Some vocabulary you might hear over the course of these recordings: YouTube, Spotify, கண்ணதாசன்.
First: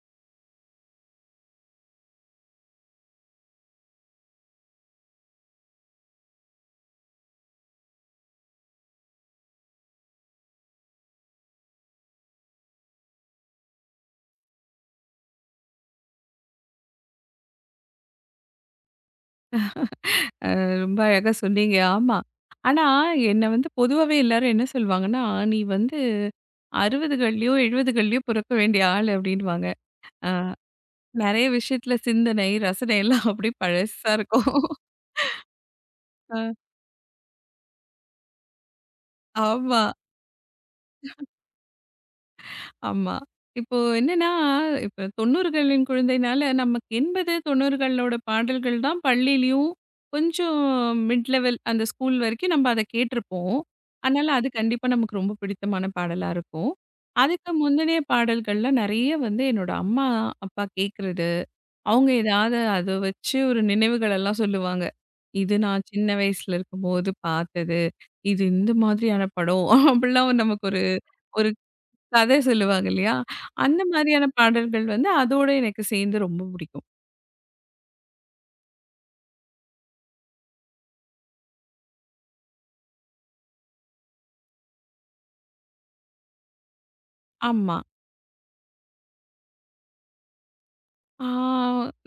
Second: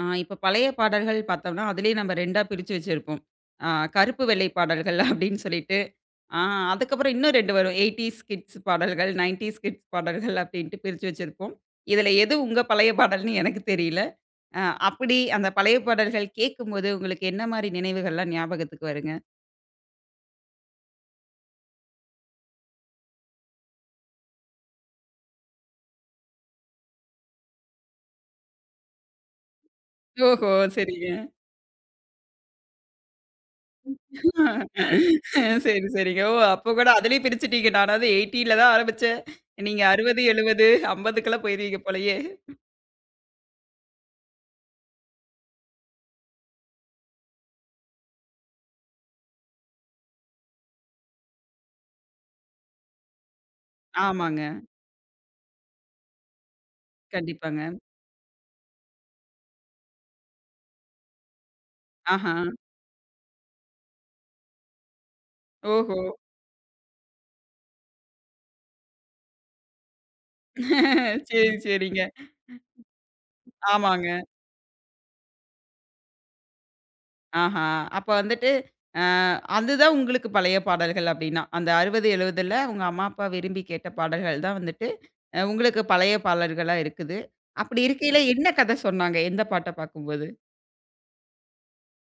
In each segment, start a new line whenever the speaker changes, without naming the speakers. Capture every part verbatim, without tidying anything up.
ஆ, இப்ப பழைய பாடல்கள் பார்த்தோம்னா, அதிலேயே நம்ம 2ஆ பிரிச்சு வச்சிருப்போம். ஆ, கருப்பு, வெள்ளை பாடல்கள் அப்படின்னு சொல்லிட்டு, ஆ, அதுக்கப்புறம் இன்னும் இரண்டு வரும். எய்ட்டீஸ் கிட்ஸ் பாடல்கள், நைண்டீஸ் கிட்ஸ் பாடல்கள் அப்படின்ட்டு பிரிச்சு வச்சிருப்போம். இதுல எது உங்க பழைய பாடல்னு எனக்கு தெரியல. அ அப்படி அந்த பழைய பாடல்கள் கேட்கும்போது, உங்களுக்கு என்ன மாரி நினைவுகள்லாம் ஞாபகத்துக்கு வருங்க?
ரொம்ப அழகா சொன்னீங்க. ஆமா. ஆனா, என்ன வந்து பொதுவாவே எல்லாரும் என்ன சொல்வாங்கன்னா, "நீ வந்து அறுபதுகள்லயோ, எழுபதுகள்லயோ பொறக்க வேண்டிய ஆள்" அப்படின்னுவாங்க. அ
ஓஹோ! சரிங்க.
நெறைய விஷயத்துல சிந்தனை, ரசனை எல்லாம் அப்படியே பழசா இருக்கும்.
அஹ் சரி, சரிங்க. ஓ!
அ
அப்போ கூட அதிலேயே பிரிச்சுட்டீங்க. நானாவது எண்பதில தான் ஆரம்பிச்சேன்.
ஆமா.
நீங்க அறுபது, எழுபது, ஐம்பதுக்கெல்லாம் போயிருவீங்க போலயே.
ஆமா. இப்போ என்னன்னா, இப்ப தொண்ணூறுகளின் குழந்தைனால நமக்கு எண்பது, தொண்ணூறுகளோட பாடல்கள் தான் பள்ளியிலயும் கொஞ்சம் மிட் லெவல் அந்த ஸ்கூல் வரைக்கும் நம்ம அத கேட்டிருப்போம். அதனால
ஆமாங்க.
அது கண்டிப்பா நமக்கு ரொம்ப பிடித்தமான பாடலா இருக்கும். அதுக்கு
கண்டிப்பாங்க.
முந்தினிய பாடல்கள்ல நெறைய வந்து என்னோட அம்மா, அப்பா கேட்கறது, அவங்க
ஆஹா!
ஏதாவது அத வச்சு ஒரு நினைவுகள் எல்லாம் சொல்லுவாங்க. இது நான்
ஓஹோ!
சின்ன வயசுல இருக்கும்போது பார்த்தது. இது இந்த மாதிரியான படம். அப்படிலாம் நமக்கு ஒரு ஒரு
சரி, சரிங்க.
கதை சொல்லுவாங்க இல்லையா? அந்த
ஆமாங்க.
மாதிரியான பாடல்கள் வந்து அதோட எனக்கு சேர்ந்து ரொம்ப பிடிக்கும்.
ஆஹா! அப்ப வந்துட்டு, அ அதுதான் உங்களுக்கு பழைய பாடல்கள் அப்டின்னா. அந்த அறுபது, எழுபதில உங்க அம்மா, அப்பா விரும்பி கேட்ட பாடல்கள் தான் வந்துட்டு, அ உங்களுக்கு பழைய பாடல்களா இருக்குது.
ஆமா.
அப்படி இருக்கையில என்ன கதை சொன்னாங்க? எந்த பாட்ட பார்க்கும்போது?
ஆ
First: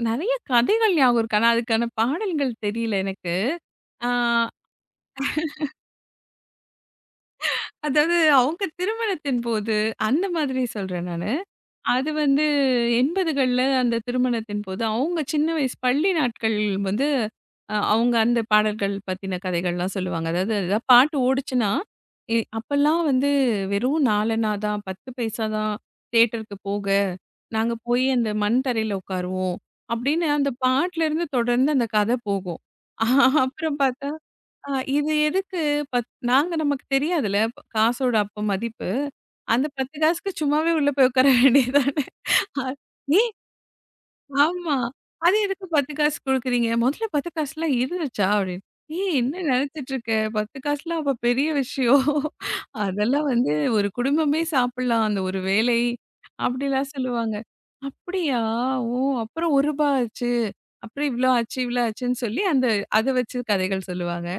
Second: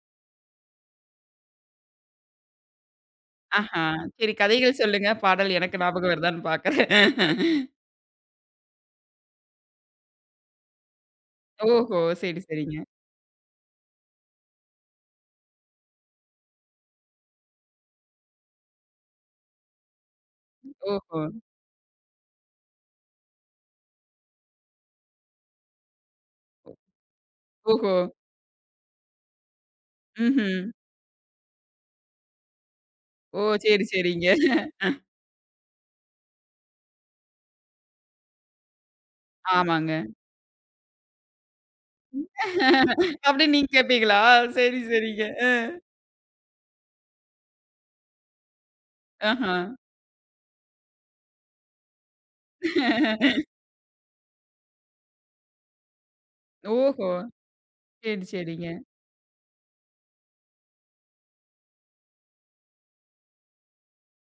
நெறைய கதைகள் ஞாபகம் இருக்கு. ஆனா அதுக்கான பாடல்கள் தெரியல எனக்கு.
ஆஹா!
ஆ
சரி, கதைகள் சொல்லுங்க. பாடல் எனக்கு ஞாபகம் வருதான்னு பார்க்குறேன்.
அதாவது அவங்க திருமணத்தின் போது அந்த மாதிரி சொல்றேன் நானு.
ஓஹோ!
அது
சரி,
வந்து
சரிங்க.
எண்பதுகள்ல அந்த திருமணத்தின் போது, அவங்க சின்ன வயசு பள்ளி நாட்கள் வந்து அ அவங்க அந்த பாடல்கள் பத்தின கதைகள்லாம் சொல்லுவாங்க. அதாவது ஏதாவது பாட்டு
ஓஹோ!
ஓடுச்சுன்னா, எ அப்பல்லாம் வந்து வெறும் நாலணா தான், 10 பைசா தான் தியேட்டருக்கு போக. நாங்க
ஓஹோ!
போய் அந்த மண் தரையில உட்காருவோம். அப்படின்னு அந்த
ம்ஹ்ம்.
பாட்டுலேருந்து தொடர்ந்து அந்த கதை போகும். அஹ்
ஓ!
அப்புறம்
சரி,
பார்த்தா,
சரிங்க.
அ இது எதுக்கு பத் நாங்க நமக்கு தெரியாதுல்ல, அப்ப காசோட அப்ப மதிப்பு. அந்த
ஆமாங்க.
பத்து காசுக்கு சும்மாவே உள்ள போய் உட்கார வேண்டியது தானே! அ ஏன்
அப்டின்னு நீங்க கேட்பீங்களா?
ஆமா.
சரி, சரிங்க.
அது
அ.
எதுக்கு பத்து காசு குடுக்குறீங்க? முதல்ல பத்து காசுலாம் இருந்துச்சா? அப்படின்னு. ஏய் என்ன
ஆஹா.
நினைச்சிட்டு இருக்க? பத்து காசுலாம் அப்ப பெரிய விஷயம். அதெல்லாம் வந்து ஒரு குடும்பமே சாப்பிடலாம். அந்த ஒரு வேளை. அப்படிலாம்
ஓஹோ!
சொல்லுவாங்க.
சரி,
அப்படியா?
சரிங்க.
ஓ! அப்புறம் ரூ. ஒன்று ஆச்சு. அப்புறம் இவ்ளோ ஆச்சு, இவ்ளோ ஆச்சுன்னு சொல்லி அந்த அத வச்சு கதைகள் சொல்லுவாங்க.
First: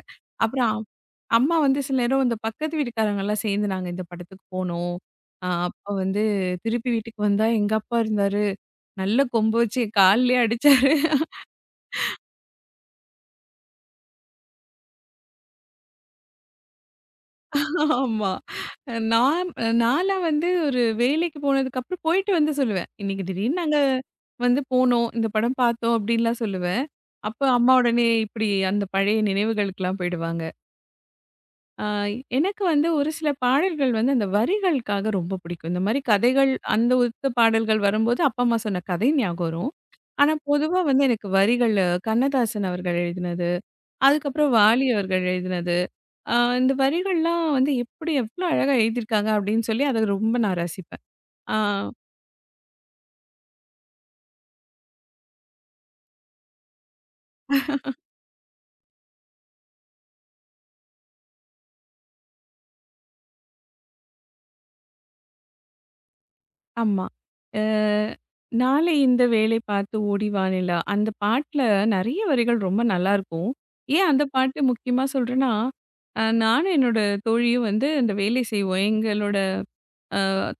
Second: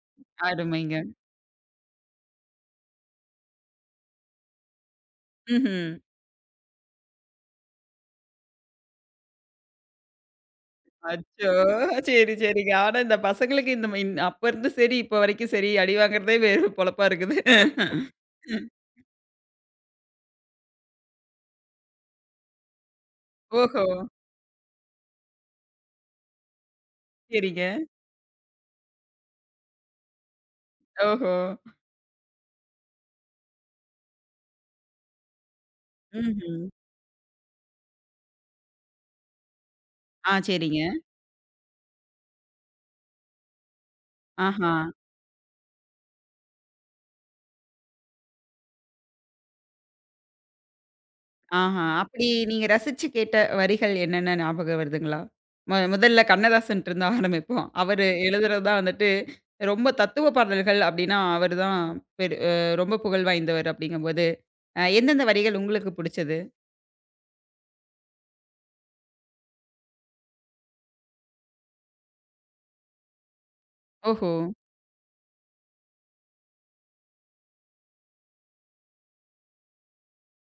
அப்புறம்
அருமைங்க.
அம்மா வந்து சில நேரம் இந்த பக்கத்து வீட்டுக்காரங்கலாம் சேர்ந்து நாங்க இந்த படத்துக்கு போனோம். அ அப்ப
ம்ஹ்ம்.
வந்து திருப்பி வீட்டுக்கு வந்தா எங்க அப்பா இருந்தாரு. நல்ல கொம்பு வச்சு என் கால்லயே அடிச்சாரு.
அச்சோ! சரி, சரிங்க. ஆனா இந்த பசங்களுக்கு இந்த மை அப்ப இருந்து சரி, இப்ப வரைக்கும் சரி, அடி வாங்குறதே வேறு பொழப்பா இருக்குது.
ஆமா.
ம்.
நான் நான்லாம் வந்து ஒரு வேலைக்கு போனதுக்கப்புறம் போயிட்டு வந்து சொல்லுவேன். "இன்னைக்கு திடீர்னு நாங்க
ஓஹோ!
வந்து போனோம். இந்த படம் பார்த்தோம்." அப்படின்லாம் சொல்லுவேன். அப்ப
சரிங்க.
அம்மா உடனே இப்படி அந்த பழைய நினைவுகளுக்கெல்லாம் போயிடுவாங்க.
ஓஹோ!
அ எனக்கு வந்து ஒரு சில பாடல்கள் வந்து அந்த வரிகளுக்காக ரொம்ப பிடிக்கும். இந்த மாரி கதைகள்
ம்ஹ்ம்.
அந்த ஒத்த பாடல்கள் வரும்போது அப்பா, அம்மா சொன்ன கதை ஞாபகம் வரும். ஆனா
ஆ,
பொதுவா
சரிங்க.
வந்து எனக்கு வரிகள் கண்ணதாசன் அவர்கள் எழுதினது, அதுக்கப்புறம்
ஆஹா.
வாலி அவர்கள் எழுதினது ஆ, இந்த வரிகள்லாம் வந்து எப்படி எவ்வளோ அழகா எழுதியிருக்காங்க அப்படின்னு சொல்லி அதை ரொம்ப நான் ரசிப்பேன். ஆ
ஆஹா. அப்படி நீங்க ரசிச்சு கேட்ட வரிகள் என்னென்ன ஞாபகம் வருதுங்களா? மொ முதல்ல கண்ணதாசன்ட்ட இருந்து ஆரம்பிப்போம். அவரு எழுதுறது தான் வந்துட்டு ரொம்ப தத்துவ பாடல்கள் அப்படின்னா, அவரு தான் பெரு அ ரொம்ப புகழ் வாய்ந்தவர் அப்படிங்கும்போது அ எந்தெந்த வரிகள் உங்களுக்கு புடிச்சது?
ஆமா. அ நாளை இந்த வேலை பார்த்து ஓடி வா நிலா. அந்த பாட்டுல நெறைய வரிகள் ரொம்ப நல்லாயிருக்கும். ஏன் அந்த
ஓஹோ!
பாட்டு முக்கியமா சொல்றேன்னா, அ நானும் என்னோட தோழியும் வந்து அந்த வேலை செய்வோம். எங்களோட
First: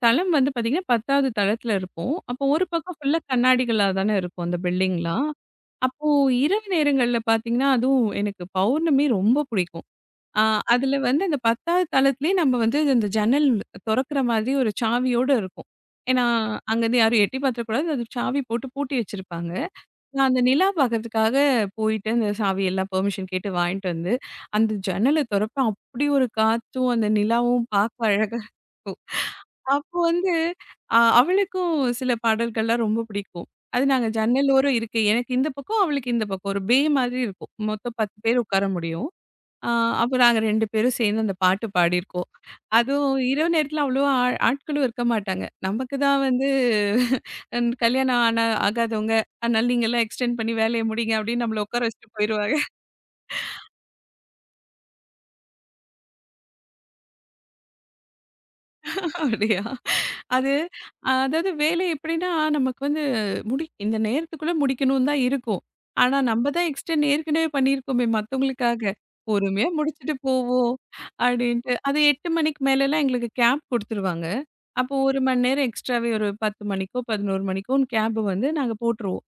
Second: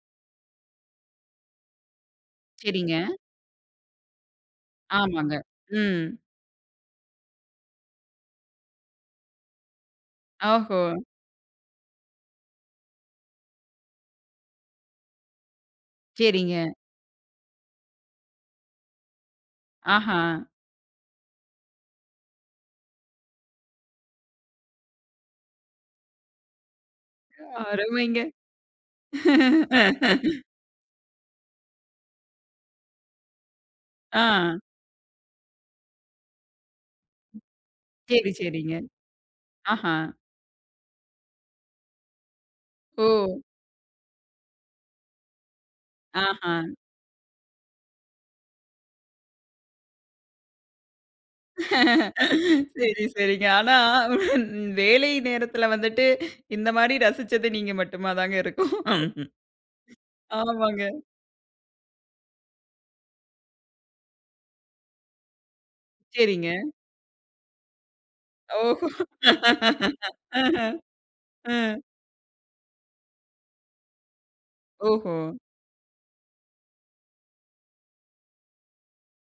தளம் வந்து பார்த்தீங்கன்னா, பத்தாவது தளத்துல இருப்போம். அப்போ ஒரு பக்கம்
சரிங்க.
ஃபுல்லா கண்ணாடிகளா தானே இருக்கும் அந்த பில்டிங்லாம்.
ஆமாங்க. ம்.
அப்போ இரவு நேரங்கள்ல பார்த்தீங்கன்னா, அதுவும் எனக்கு பௌர்ணமி ரொம்ப பிடிக்கும். ஆ
ஓஹோ!
அதுல வந்து அந்த பத்தாவது தளத்திலேயே நம்ம வந்து இந்த ஜன்னல் தொறக்கிற மாதிரி ஒரு சாவியோட இருக்கும். ஏன்னா,
சரிங்க.
அங்கருந்து யாரும் எட்டி பார்த்துறக்கூடாது. அது சாவி போட்டு பூட்டி வச்சிருப்பாங்க.
ஆஹா!
நான் அந்த நிலா பார்க்கறதுக்காக போயிட்டு அந்த சாவியெல்லாம் பெர்மிஷன் கேட்டு வாங்கிட்டு வந்து, அந்த ஜன்னல தொறப்பேன். அப்படி ஒரு காத்தும், அந்த நிலாவும் பார்க்க
அருமைங்க.
அழகா இருக்கும். அப்போ வந்து அ அவளுக்கும் சில பாடல்கள்லாம் ரொம்ப பிடிக்கும். அது நாங்க
ஆ.
ஜன்னலோரம் இருக்கை. எனக்கு இந்த பக்கம், அவளுக்கு இந்த பக்கம். ஒரு பே மாதிரி இருக்கும். மொத்தம் 10
சரி,
பேர் உட்கார
சரிங்க.
முடியும். ஆ
ஆஹா!
அப்ப நாங்க 2 பேரும் சேர்ந்து அந்த பாட்டு பாடியிருக்கோம்.
ஓ!
அதுவும் இரவு நேரத்தில அவ்வளவா ஆ ஆட்களும் இருக்க மாட்டாங்க. நமக்கு தான் வந்து
ஆஹா!
அஹ், கல்யாணம் ஆன ஆகாதவங்க. அதனால நீங்கலாம் எக்ஸ்டெண்ட் பண்ணி வேலைய முடிங்க அப்படின்னு நம்மள உட்கார வச்சுட்டு போயிருவாங்க.
சரி, சரிங்க. ஆனா வேலை நேரத்துல வந்துட்டு, இந்த மாரி ரசிச்சது நீங்க மட்டுமா தாங்க இருக்கும்.
அப்படியா? அது
ஆமாங்க.
அஹ், அதாவது வேலை எப்படின்னா நமக்கு வந்து முடி இந்த நேரத்துக்குள்ள முடிக்கணும்னு தான் இருக்கும். ஆனா நம்ம
சரிங்க.
தான் எக்ஸ்டெண்ட் ஏற்கனவே பண்ணியிருக்கோமே
ஓஹோ!
மத்தவங்களுக்காக. பொறுமையா முடிச்சுட்டு
அஹ.
போவோம்
அ.
அப்படின்ட்டு. அது 8 மணிக்கு மேலலாம் எங்களுக்கு கேப் குடுத்துருவாங்க. அப்போ
ஓஹோ!
1 மணி நேரம் எக்ஸ்ட்ராவே ஒரு 10 மணிக்கோ, 11 மணிக்கோன்னு கேப் வந்து நாங்க போட்டுருவோம்.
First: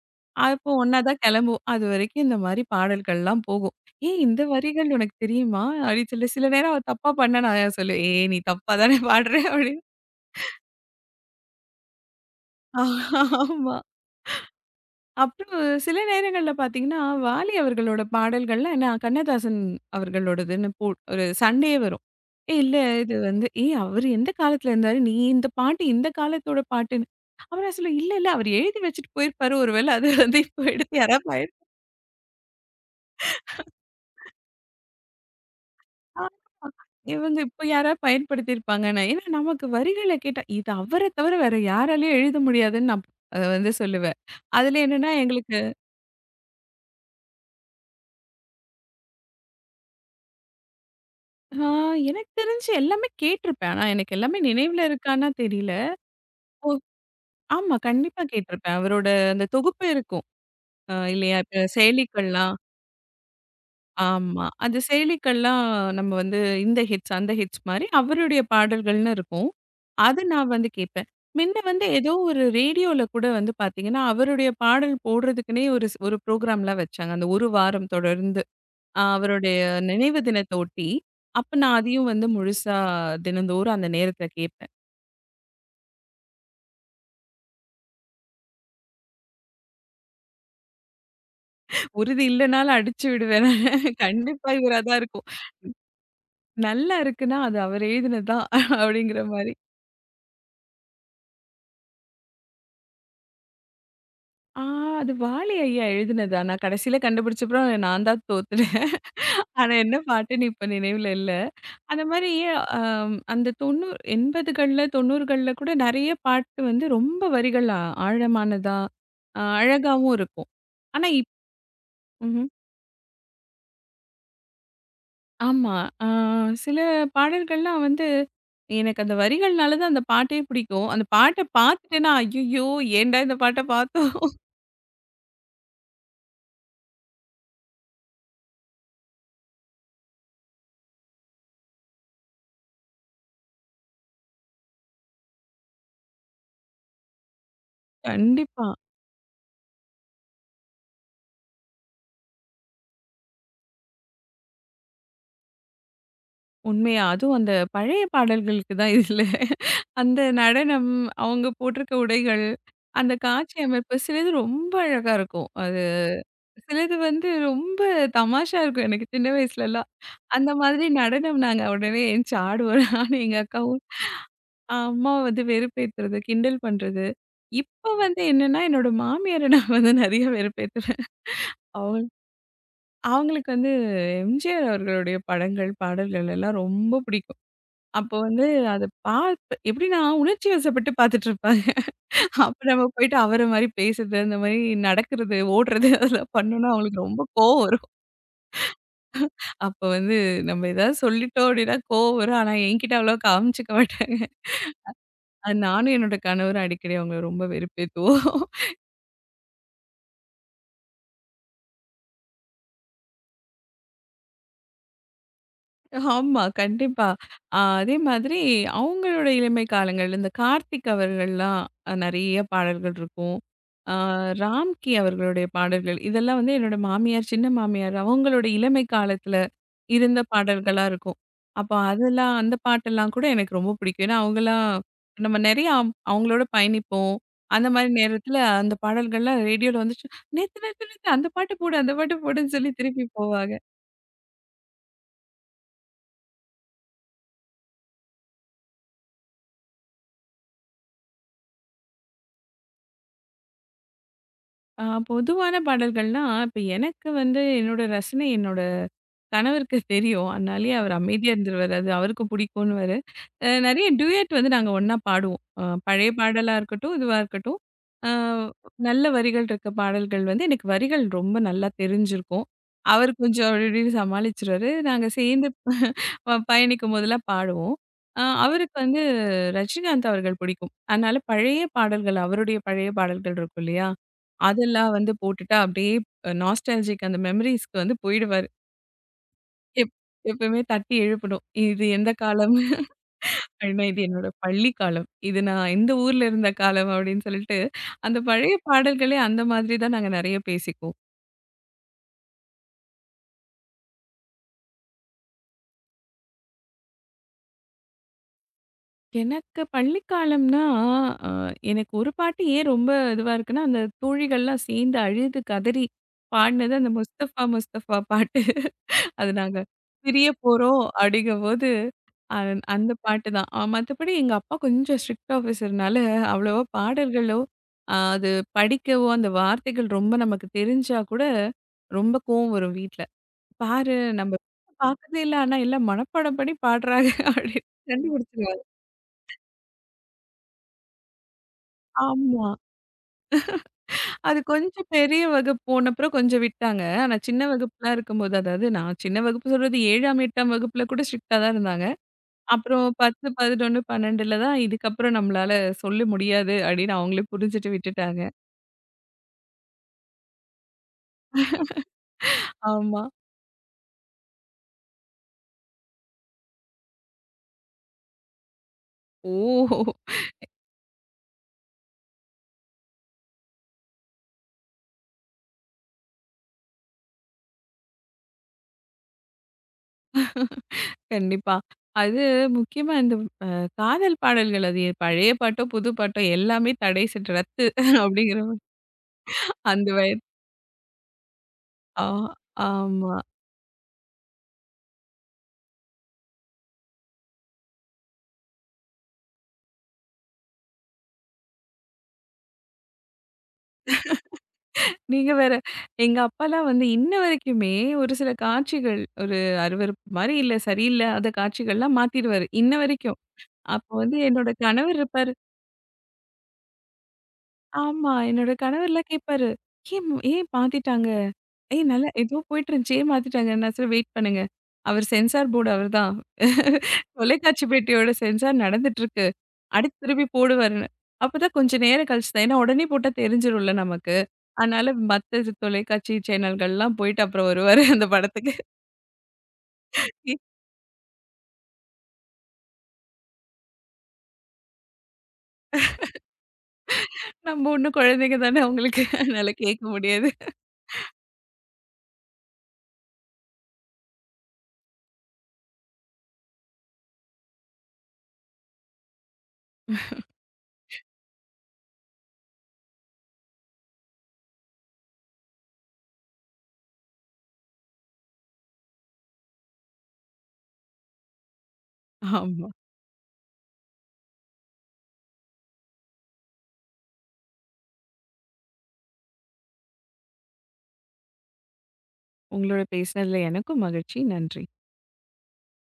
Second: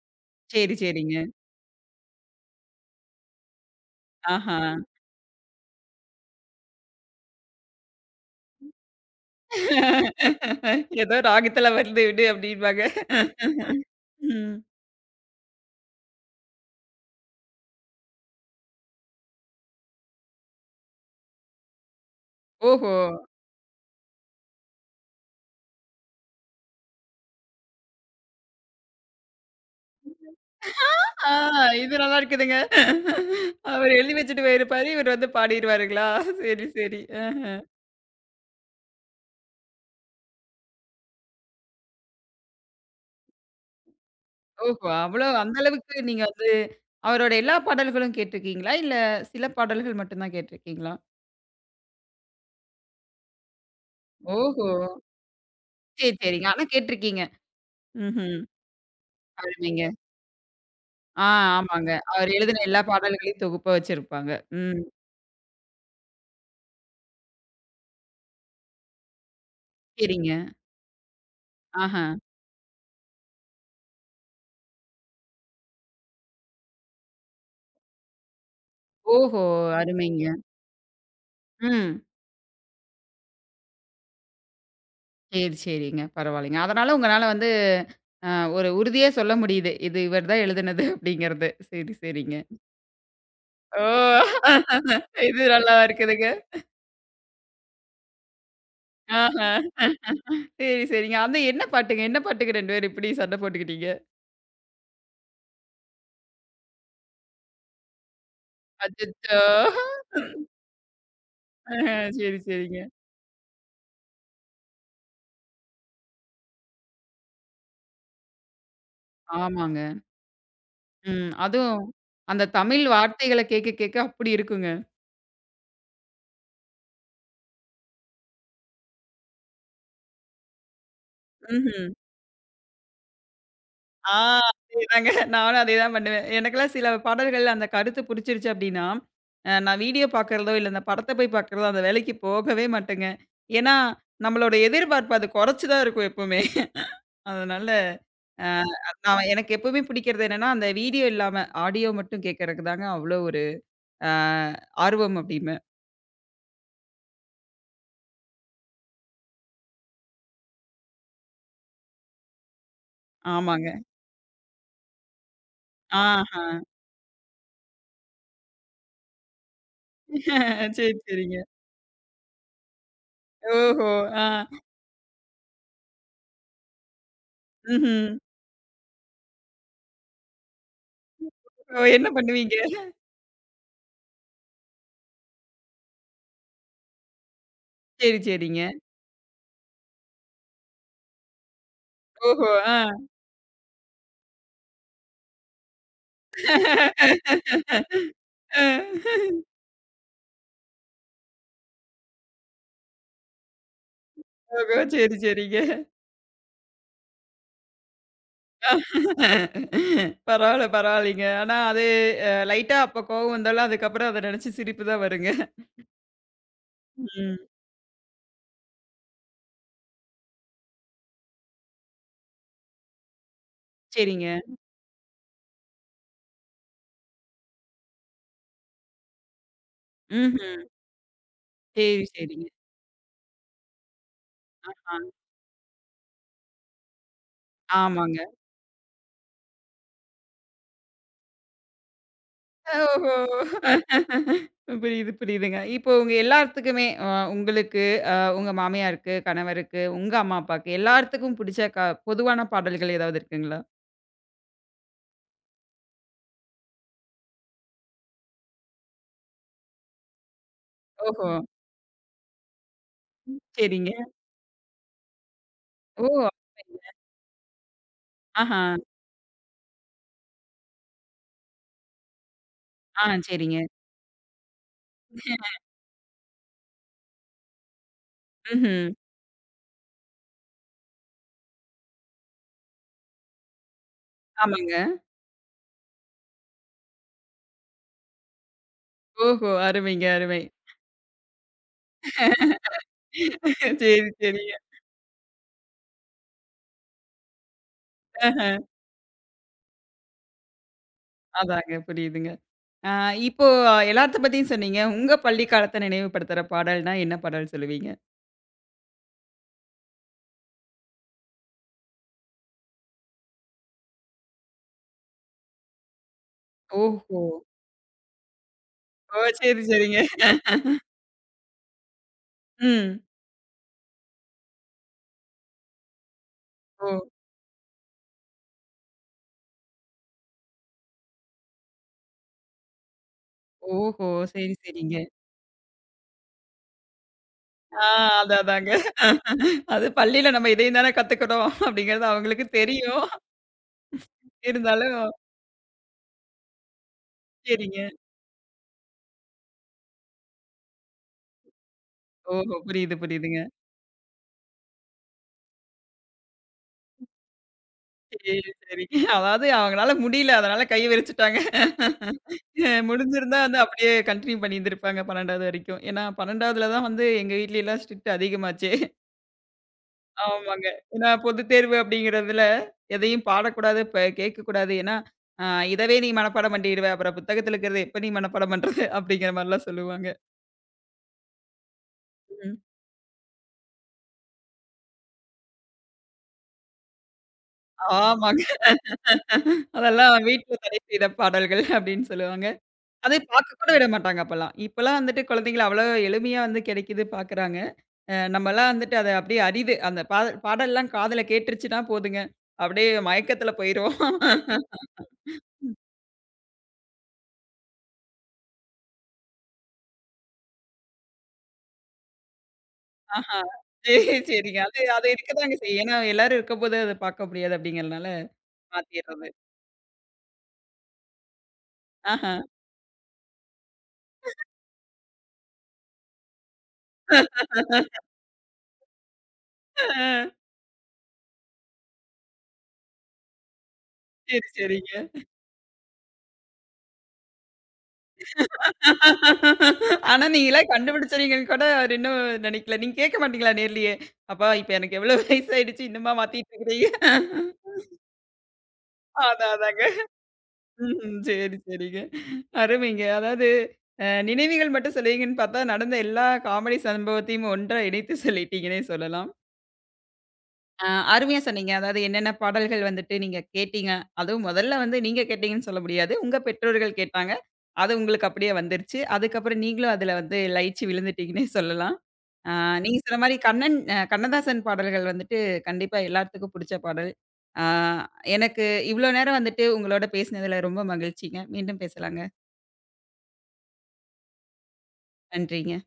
அப்போ
சரி,
ஒண்ணா
சரிங்க.
தான் கிளம்புவோம். அதுவரைக்கும் இந்த மாரி பாடல்கள்லாம் போகும். "ஏய் இந்த
ஆஹா!
வரிகள் உனக்கு தெரியுமா?" அப்படின்னு சொல்லி சில நேரம் அவ தப்பா பண்ண நான் சொல்லுவேன், "ஏய் நீ தப்பா தானே பாடுற" அப்படின்னு.
ஏதோ ராகத்துல வருது விடு அப்படிம்பாங்க.
ஆமா.
ம்.
அப்புறம் சில நேரங்கள்ல பார்த்தீங்கன்னா, வாலி அவர்களோட பாடல்கள்லாம் நான் கண்ணதாசன் அவர்களோடதுன்னு போ ஒரு சண்டையே வரும். "ஏய் இல்ல
ஓஹோ!
இது வந்து ஏய் அவரு எந்த காலத்துல இருந்தாரு? நீ இந்த பாட்டு இந்த காலத்தோட பாட்டுன்னு." அப்ப நான் சொல்லுவேன், "இல்ல, இல்ல அவரு எழுதி வச்சுட்டு போயிருப்பாரு. ஒரு வேள அது வந்து இப்போ எடுத்து யாராவது
ஆ,
பயன்
இது நல்லா இருக்குதுங்க. அவரு எழுதி வச்சுட்டு போயிருப்பாரு. இவரு வந்து பாடிருவாருங்களா?
ஆ
சரி, சரி. அ.
இவங்க இப்போ யாராவது பயன்படுத்தியிருப்பாங்க." நான் ஏன்னா நமக்கு வரிகள கேட்டா, இது அவர தவிர வேற யாராலயும் எழுத முடியாதுன்னு நான் அத வந்து சொல்லுவேன். அதுல
ஓஹோ!
என்னன்னா
அவ்வளோ அந்த
எங்களுக்கு
அளவுக்கு நீங்க வந்து அவரோட எல்லா பாடல்களும் கேட்டிருக்கீங்களா? இல்ல சில பாடல்கள் மட்டும் தான் கேட்டிருக்கீங்களா?
ஆ எனக்கு தெரிஞ்சு எல்லாமே கேட்டிருப்பேன். ஆனா எனக்கு எல்லாமே
ஓஹோ!
நினைவுல இருக்கான்னா தெரியல.
சரி, சரிங்க. ஆனா
ஓ!
கேட்டிருக்கீங்க.
ஆமா. கண்டிப்பா
ம்ஹ்ம்.
கேட்டிருப்பேன். அவரோட அந்த தொகுப்பு
அருமைங்க.
இருக்கும். அ
ஆ,
இல்லையா? இப்ப
ஆமாங்க. அவர்
செயலிகள்லாம்
எழுதின எல்லா பாடல்களையும் தொகுப்பா வச்சிருப்பாங்க.
ஆமா. அந்த
ம்.
செயலிகள்லாம் நம்ம வந்து இந்த ஹிட்ஸ், அந்த ஹிட்ஸ் மாரி அவருடைய பாடல்கள்னு இருக்கும். அது
சரிங்க.
நான் வந்து கேட்பேன். முன்ன வந்து
ஆஹா.
ஏதோ ஒரு ரேடியோல கூட வந்து பார்த்தீங்கன்னா, அவருடைய பாடல் போடுறதுக்குன்னே ஒரு ஸ் ஒரு ப்ரோகிராம்லாம் வச்சாங்க. அந்த 1 வாரம் தொடர்ந்து. அ
ஓஹோ!
அவருடைய நினைவு
அருமைங்க.
தினத்த ஒட்டி. அப்ப நான்
ம்.
அதையும் வந்து முழுசா தினந்தோறும் அந்த நேரத்துல கேட்பேன்.
சரி, சரிங்க. பரவாயில்லைங்க. அதனால உங்கனால வந்து அ ஒரு உறுதியா சொல்ல முடியுது. இது இவர் தான் எழுதுனது அப்படிங்கிறது. சரி,
உறுதி
சரிங்க.
இல்லனாலும் அடிச்சு விடுவேன்.
ஓ!
கண்டிப்பா இவரா தான் இருக்கும்.
இது நல்லா இருக்குதுங்க.
நல்லா இருக்குன்னா, அது அவர் எழுதினது தான் அப்படிங்கிற
ஆஹ.
மாரி.
சரி, சரிங்க. அந்த என்ன பாட்டுங்க? என்ன பாட்டுக்கு இரண்டு பேரும் இப்படி சண்டை போட்டுக்கிட்டீங்க?
ஆ அது வாலி ஐயா எழுதினதா? நான் கடைசியில கண்டுபிடிச்சப்புறம் நான் தான் தோத்துட்டேன்.
அச்சச்சோ!
ஆனா என்ன பாட்டுன்னு இப்ப நினைவுல இல்ல.
அஹ.
அந்த மாரி
சரி, சரிங்க.
அ அந்த தொண்ணூறு எண்பதுகள்ல தொண்ணூறுகள்ல கூட நெறைய பாட்டு வந்து ரொம்ப வரிகள் ஆ ஆழமானதா, அ
ஆமாங்க.
அழகாவும் இருக்கும். ஆனா இப்
ம். அதுவும்
ம்ஹ்ம்.
அந்த தமிழ் வார்த்தைகள கேட்க கேட்க அப்படி இருக்குங்க.
ஆமா. அ சில பாடல்கள்லாம் வந்து எனக்கு அந்த வரிகள்னால தான் அந்த பாட்டே பிடிக்கும். அந்த பாட்ட
ம்ஹ்ம்.
பாத்துட்டேன்னா, ஐய்யயோ! ஏன்டா இந்த பாட்ட பாத்தோம்.
ஆ, அதேதாங்க. நானும் அதேதான் பண்ணுவேன். எனக்கெல்லாம் சில பாடல்கள் அந்த கருத்து புடிச்சிருச்சு அப்டின்னா, அ நான் வீடியோ பாக்குறதோ, இல்ல அந்த படத்த போய் பாக்குறதோ அந்த வேலைக்கு போகவே மாட்டேங்க. ஏன்னா, நம்மளோட எதிர்பார்ப்பு அது குறைச்சு தான் இருக்கும் எப்பவுமே. அதனால அ
கண்டிப்பா.
நான் எனக்கு எப்பவுமே பிடிக்கிறது என்னன்னா, அந்த வீடியோ இல்லாம ஆடியோ மட்டும் கேட்கறக்கு தாங்க அவ்ளோ ஒரு அ ஆர்வம் அப்டிம்பேன்.
உண்மையா. அதுவும் அந்த பழைய பாடல்களுக்கு தான் இதுல அந்த நடனம், அவங்க போட்டிருக்க உடைகள், அந்த காட்சி
ஆமாங்க.
அமைப்பு சிலது ரொம்ப அழகா இருக்கும். அது
ஆஹா.
சிலது வந்து ரொம்ப தமாஷா இருக்கும் எனக்கு சின்ன வயசுலலாம். அந்த மாதிரி
சரி, சரிங்க.
நடனம் நாங்க உடனே எந்திச்சு ஆடுவோம். நானும் எங்க அக்காவும்.
ஓஹோ! ஆ.
அம்மாவ வந்து வெறுப்பேத்துறது, கிண்டல் பண்றது. இப்ப
ம்ஹ்ம்.
வந்து என்னன்னா, என்னோட மாமியார நான் வந்து நெறைய வெறுப்பேத்துறேன்.
ஓ,
அவங்
என்ன பண்ணுவீங்க?
அவங்களுக்கு வந்து எம்ஜிஆர் அவர்களுடைய படங்கள், பாடல்கள் எல்லாம் ரொம்ப பிடிக்கும். அப்போ
சரி,
வந்து
சரிங்க.
அத பார்ப்ப எப்படின்னா உணர்ச்சி வசப்பட்டு பார்த்துட்டுருப்பேன்.
ஓஹோ!
அப்ப
ஆ.
நம்ம போயிட்டு அவர மாரி பேசுறது, அந்த மாரி நடக்கிறது, ஓடுறது அதெல்லாம் பண்ணோம்னா அவங்களுக்கு ரொம்ப கோவம் வரும்.
அ.
அப்ப வந்து நம்ம ஏதாவது சொல்லிட்டோம் அப்படின்னா கோவம் வரும். ஆனா என்கிட்ட அவ்வளவா காமிச்சுக்க மாட்டாங்க.
ஓஹோ! சரி,
அது
சரிங்க.
நானும் என்னோட கணவரும் அடிக்கடி அவங்கள ரொம்ப வெறுப்பேத்துவோம்.
பரவால்ல, பரவால்லைங்க. ஆனா அது லைட்டா அப்ப கோவம் வந்தாலும், அதுக்கப்புறம் அத நெனச்சு சிரிப்பு தான் வருங்க.
ஆமா, கண்டிப்பா.
ம்.
அ அதே மாதிரி அவங்களோட இளமை காலங்கள், இந்த கார்த்திக் அவர்கள்லாம் அ நெறைய பாடல்கள் இருக்கும். அ
சரிங்க.
ராம்கி அவர்களுடைய பாடல்கள், இதெல்லாம் வந்து என்னோட மாமியார், சின்ன மாமியார் அவங்களோட இளமை காலத்துல இருந்த
ம்ஹ்ம்.
பாடல்களா இருக்கும். அப்போ
சரி,
அதெல்லாம்
சரிங்க.
அந்த பாட்டெல்லாம் கூட எனக்கு ரொம்ப பிடிக்கும். ஏன்னா, அவங்கலாம்
ஆ,
நம்ம நெறைய அவ் அவங்களோட பயணிப்போம். அந்த மாரி
ஆமாங்க.
நேரத்துல அந்த பாடல்கள்லாம் ரேடியோல வந்துச்சு, "நேத்து, நேத்து, நேத்து அந்த பாட்டு போடு, அந்த பாட்டு போடுன்னு" சொல்லி திருப்பி
ஓஹோ!
போவாங்க.
புரியுது, புரியுதுங்க. இப்போ உங்க எல்லாத்துக்குமே அ உங்களுக்கு, அ உங்க மாமியாருக்கு, கணவருக்கு, உங்க அம்மா அப்பாக்கு எல்லாத்துக்கும் புடிச்ச க பொதுவான பாடல்கள் ஏதாவது இருக்குங்களா?
ஆ பொதுவான பாடல்கள்னா, இப்ப எனக்கு வந்து என்னோட ரசனை என்னோட கணவருக்கு தெரியும். அதனாலேயே அவரு
ஓஹோ!
அமைதியா இருந்துருவாரு. அது அவருக்கும் பிடிக்கும்னு வேற. அ நெறைய
சரிங்க.
டூயட் வந்து நாங்க ஒண்ணா பாடுவோம். அ
ஓ!
பழைய பாடலா
அப்படிங்களா?
இருக்கட்டும், இதுவா இருக்கட்டும். அ
ஆஹா.
நல்ல வரிகள் இருக்க பாடல்கள் வந்து எனக்கு வரிகள் ரொம்ப நல்லா தெரிஞ்சிருக்கும்.
ஆ,
அவர் கொஞ்சம்
சரிங்க.
அப்படி இப்படின்னு சமாளிச்சுருவாரு. நாங்க சேர்ந்து ப பயணிக்கும்போதெல்லாம் பாடுவோம். அ அவருக்கு
ம்ஹ்ம்.
வந்து ரஜினிகாந்த் அவர்கள் பிடிக்கும். அதனால பழைய பாடல்கள், அவருடைய பழைய பாடல்கள் இருக்கும் இல்லையா?
ஆமாங்க.
அதெல்லாம் வந்து போட்டுட்டா அப்படியே நாஸ்டால்ஜிக் அந்த மெமரீஸ்க்கு வந்து போயிடுவாரு.
ஓஹோ!
எப்
அருமைங்க, அருமை.
எப்பவுமே தட்டி எழுப்பணும். இது எந்த காலம்? அப்படின்னா,
சரி,
இது என்னோட
சரிங்க.
பள்ளி காலம். இது நான் இந்த ஊர்ல இருந்த காலம் அப்படின்னு சொல்லிட்டு, அந்த
ஆஹ.
பழைய பாடல்களே அந்த மாதிரி தான் நாங்க நெறைய பேசிக்குவோம்.
அதாங்க புரியுதுங்க. ஆ, இப்போ எல்லாத்த பத்தியும் சொன்னீங்க. உங்க பள்ளி காலத்த நினைவுபடுத்துற பாடல்னா என்ன பாடல் சொல்லுவீங்க?
எனக்கு பள்ளி காலம்னா, அ எனக்கு ஒரு பாட்டு ஏன் ரொம்ப இதுவா இருக்குன்னா, அந்த தோழிகள்லாம் சேர்ந்து அழுது கதறி பாடுனது அந்த
ஓஹோ!
முஸ்தஃபா முஸ்தஃபா பாட்டு.
ஓ!
அது நாங்க
சரி, சரிங்க.
பிரிய போறோம் அப்படிங்கும்போது, அந் அந்த
ம்.
பாட்டு தான். அ மத்தபடி எங்க அப்பா கொஞ்சம் ஸ்ட்ரிக்ட் ஆஃபீசர்னால அவ்வளவா
ஓ!
பாடல்களோ, அ அது படிக்கவோ அந்த வார்த்தைகள் ரொம்ப நமக்கு தெரிஞ்சா கூட ரொம்ப கோவம் வரும் வீட்ல. "பாரு
ஓஹோ!
நம்ம
சரி, சரிங்க.
பாக்கறதே இல்ல. ஆனா எல்லாம் மனப்பாடம் பண்ணி பாடுறாங்க" அப்படின்னு
ஆ, அது
கண்டுபிடிச்சிருவாரு.
அதாங்க. அது பள்ளியில நம்ம இதையும் தானே கத்துக்கிறோம் அப்படிங்கிறது அவங்களுக்கு
ஆமா.
தெரியும்.
அது கொஞ்சம்
இருந்தாலும்
பெரிய வகுப்பு போனப்புறம் கொஞ்சம் விட்டாங்க. ஆனா சின்ன
சரிங்க.
வகுப்புலாம் இருக்கும்போது, அதாவது நான் சின்ன வகுப்பு சொல்றது ஏழாம், எட்டாம் வகுப்புல கூட ஸ்ட்ரிக்ட்டா தான் இருந்தாங்க.
ஓஹோ!
அப்புறம்
புரியுது,
பத்து,
புரியுதுங்க.
பதினொன்று, பன்னிரண்டுல தான் இதுக்கப்புறம் நம்மளால சொல்ல முடியாது அப்படின்னு அவங்களே புரிஞ்சுட்டு விட்டுட்டாங்க.
சரி, சரி. அதாவது அவங்களால முடியல. அதனால கைய விரிச்சுட்டாங்க. அ
ஆமா.
முடிஞ்சிருந்தா வந்து அப்படியே கன்டின்யூ பண்ணியிருந்திருப்பாங்க பன்னிரண்டாம் வரைக்கும். ஏன்னா பன்னிரண்டாம் வகுப்புல தான் வந்து எங்க வீட்லலாம் ஸ்ட்ரிக்ட் அதிகமாச்சே.
ஓ!
ஆமாங்க. ஏன்னா பொதுத் தேர்வு அப்படிங்கிறதுல எதையும் பாடக்கூடாது, ப கேட்கக்கூடாது. ஏன்னா அ "இதவே நீ மனப்பாடம் பண்ணிடுவ. அப்புறம் புத்தகத்துல இருக்கிறத எப்ப நீ மனப்பாடம் பண்றது?" அப்படிங்கிற மாரிலாம் சொல்லுவாங்க.
கண்டிப்பா. அது
ம்.
முக்கியமா இந்த அ காதல் பாடல்கள் அது பழைய பாட்டோ, புது பாட்டோ எல்லாமே தடை சட்டு ரத்து அப்படிங்கிற
ஆமாங்க.
மாரி அந்த
அதெல்லாம்
வயது
வீட்ல தடை செய்த பாடல்கள் அப்படின்னு
ஆ
சொல்லுவாங்க.
ஆமா.
அதை பார்க்க கூட விட மாட்டாங்க அப்பலாம். இப்பலாம் வந்துட்டு குழந்தைங்கள அவ்வளோ எளிமையா வந்து கிடைக்குது பார்க்குறாங்க. அ நம்மலாம் வந்துட்டு அத அப்படியே அரிது. அந்த பாத பாடல்லாம் காதுல கேட்டுருச்சுன்னா போதுங்க. அப்படியே மயக்கத்துல போயிருவோம்.
நீங்க வேற எங்க அப்பாலாம் வந்து இன்ன வரைக்குமே ஒரு சில காட்சிகள் ஒரு அருவருப்பு மாரி இல்ல சரியில்லாத காட்சிகள்லாம் மாத்திருவாரு. இன்ன வரைக்கும்.
ஆஹா.
அப்போ வந்து
சரி,
என்னோட
சரிங்க. அது
கணவர்
அது
இருப்பாரு.
இருக்கதாங்க செய்யும். ஏன்னா எல்லாரும் இருக்கும்போது அத பார்க்க முடியாது அப்படிங்கிறனால
ஆமா. என்னோட கணவர்லாம்
மாத்திர்றது.
கேட்பாரு. "ஏன் மு- ஏன் மாத்திட்டாங்க? ஏய் நல்லா
ஆஹா.
ஏதோ போயிட்டு இருந்துச்சு. ஏன் மாத்திட்டாங்க?" நான் சொல்லுவேன், "வெயிட் பண்ணுங்க. அவர் சென்சார் போர்டு அவர்தான். தொலைக்காட்சி பெட்டியோட சென்சார் நடந்துட்டுருக்கு. அடுத்து திருப்பி
ஆ,
போடுவாருன்னு." அப்பதான் கொஞ்சம் நேரம் கழிச்சு தான். ஏன்னா உடனே போட்டா தெரிஞ்சிரும்ல நமக்கு.
சரி,
அதனால
சரிங்க.
மத்த தொலைக்காட்சி சேனல்கள்லாம் போயிட்டு அப்புறம் வருவாரு அந்த படத்துக்கு.
ஆனா நீங்கலாம் கண்டுபிடிச்சிருவீங்கன்னு கூட அவரு இன்னும் நினைக்கல. நீங்க கேட்க மாட்டீங்களா நேர்லயே? "அப்பா இப்ப எனக்கு எவ்வளோ வயசாயிடுச்சு இன்னுமா மாத்திட்டு இருக்கிறீங்க?"
நம்ம இன்னும் குழந்தைங்க தானே அவங்களுக்கு. அதனால
அதான் அதாங்க.
கேட்க முடியாது.
ம்ஹ்ம். சரி, சரிங்க. அருமைங்க. அதாவது அ நினைவுகள் மட்டும் சொல்லுவீங்கன்னு பார்த்தா, நடந்த எல்லா காமெடி சம்பவத்தையும் ஒன்றா இணைத்து சொல்லிட்டீங்கன்னே சொல்லலாம். அ அருமையா சொன்னீங்க. அதாவது என்னென்ன பாடல்கள் வந்துட்டு நீங்க கேட்டீங்க. அதுவும் முதல்ல வந்து நீங்க கேட்டீங்கன்னு சொல்ல முடியாது. உங்க பெற்றோர்கள் கேட்டாங்க. அது உங்களுக்கு அப்படியே வந்துருச்சு. அதுக்கப்புறம் நீங்களும் அதில வந்து லயிச்சு விழுந்துட்டீங்கன்னே சொல்லலாம். அ
ஆமா.
நீங்க சொன்ன மாரி கண்ணன் அ கண்ணதாசன் பாடல்கள் வந்துட்டு கண்டிப்பா எல்லாத்துக்கும் புடிச்ச பாடல். அ எனக்கு இவ்வளோ நேரம் வந்துட்டு உங்களோட பேசினதில ரொம்ப மகிழ்ச்சிங்க. மீண்டும் பேசலாங்க.
உங்களோட பேசினதுல எனக்கும் மகிழ்ச்சி. நன்றி.
நன்றிங்க.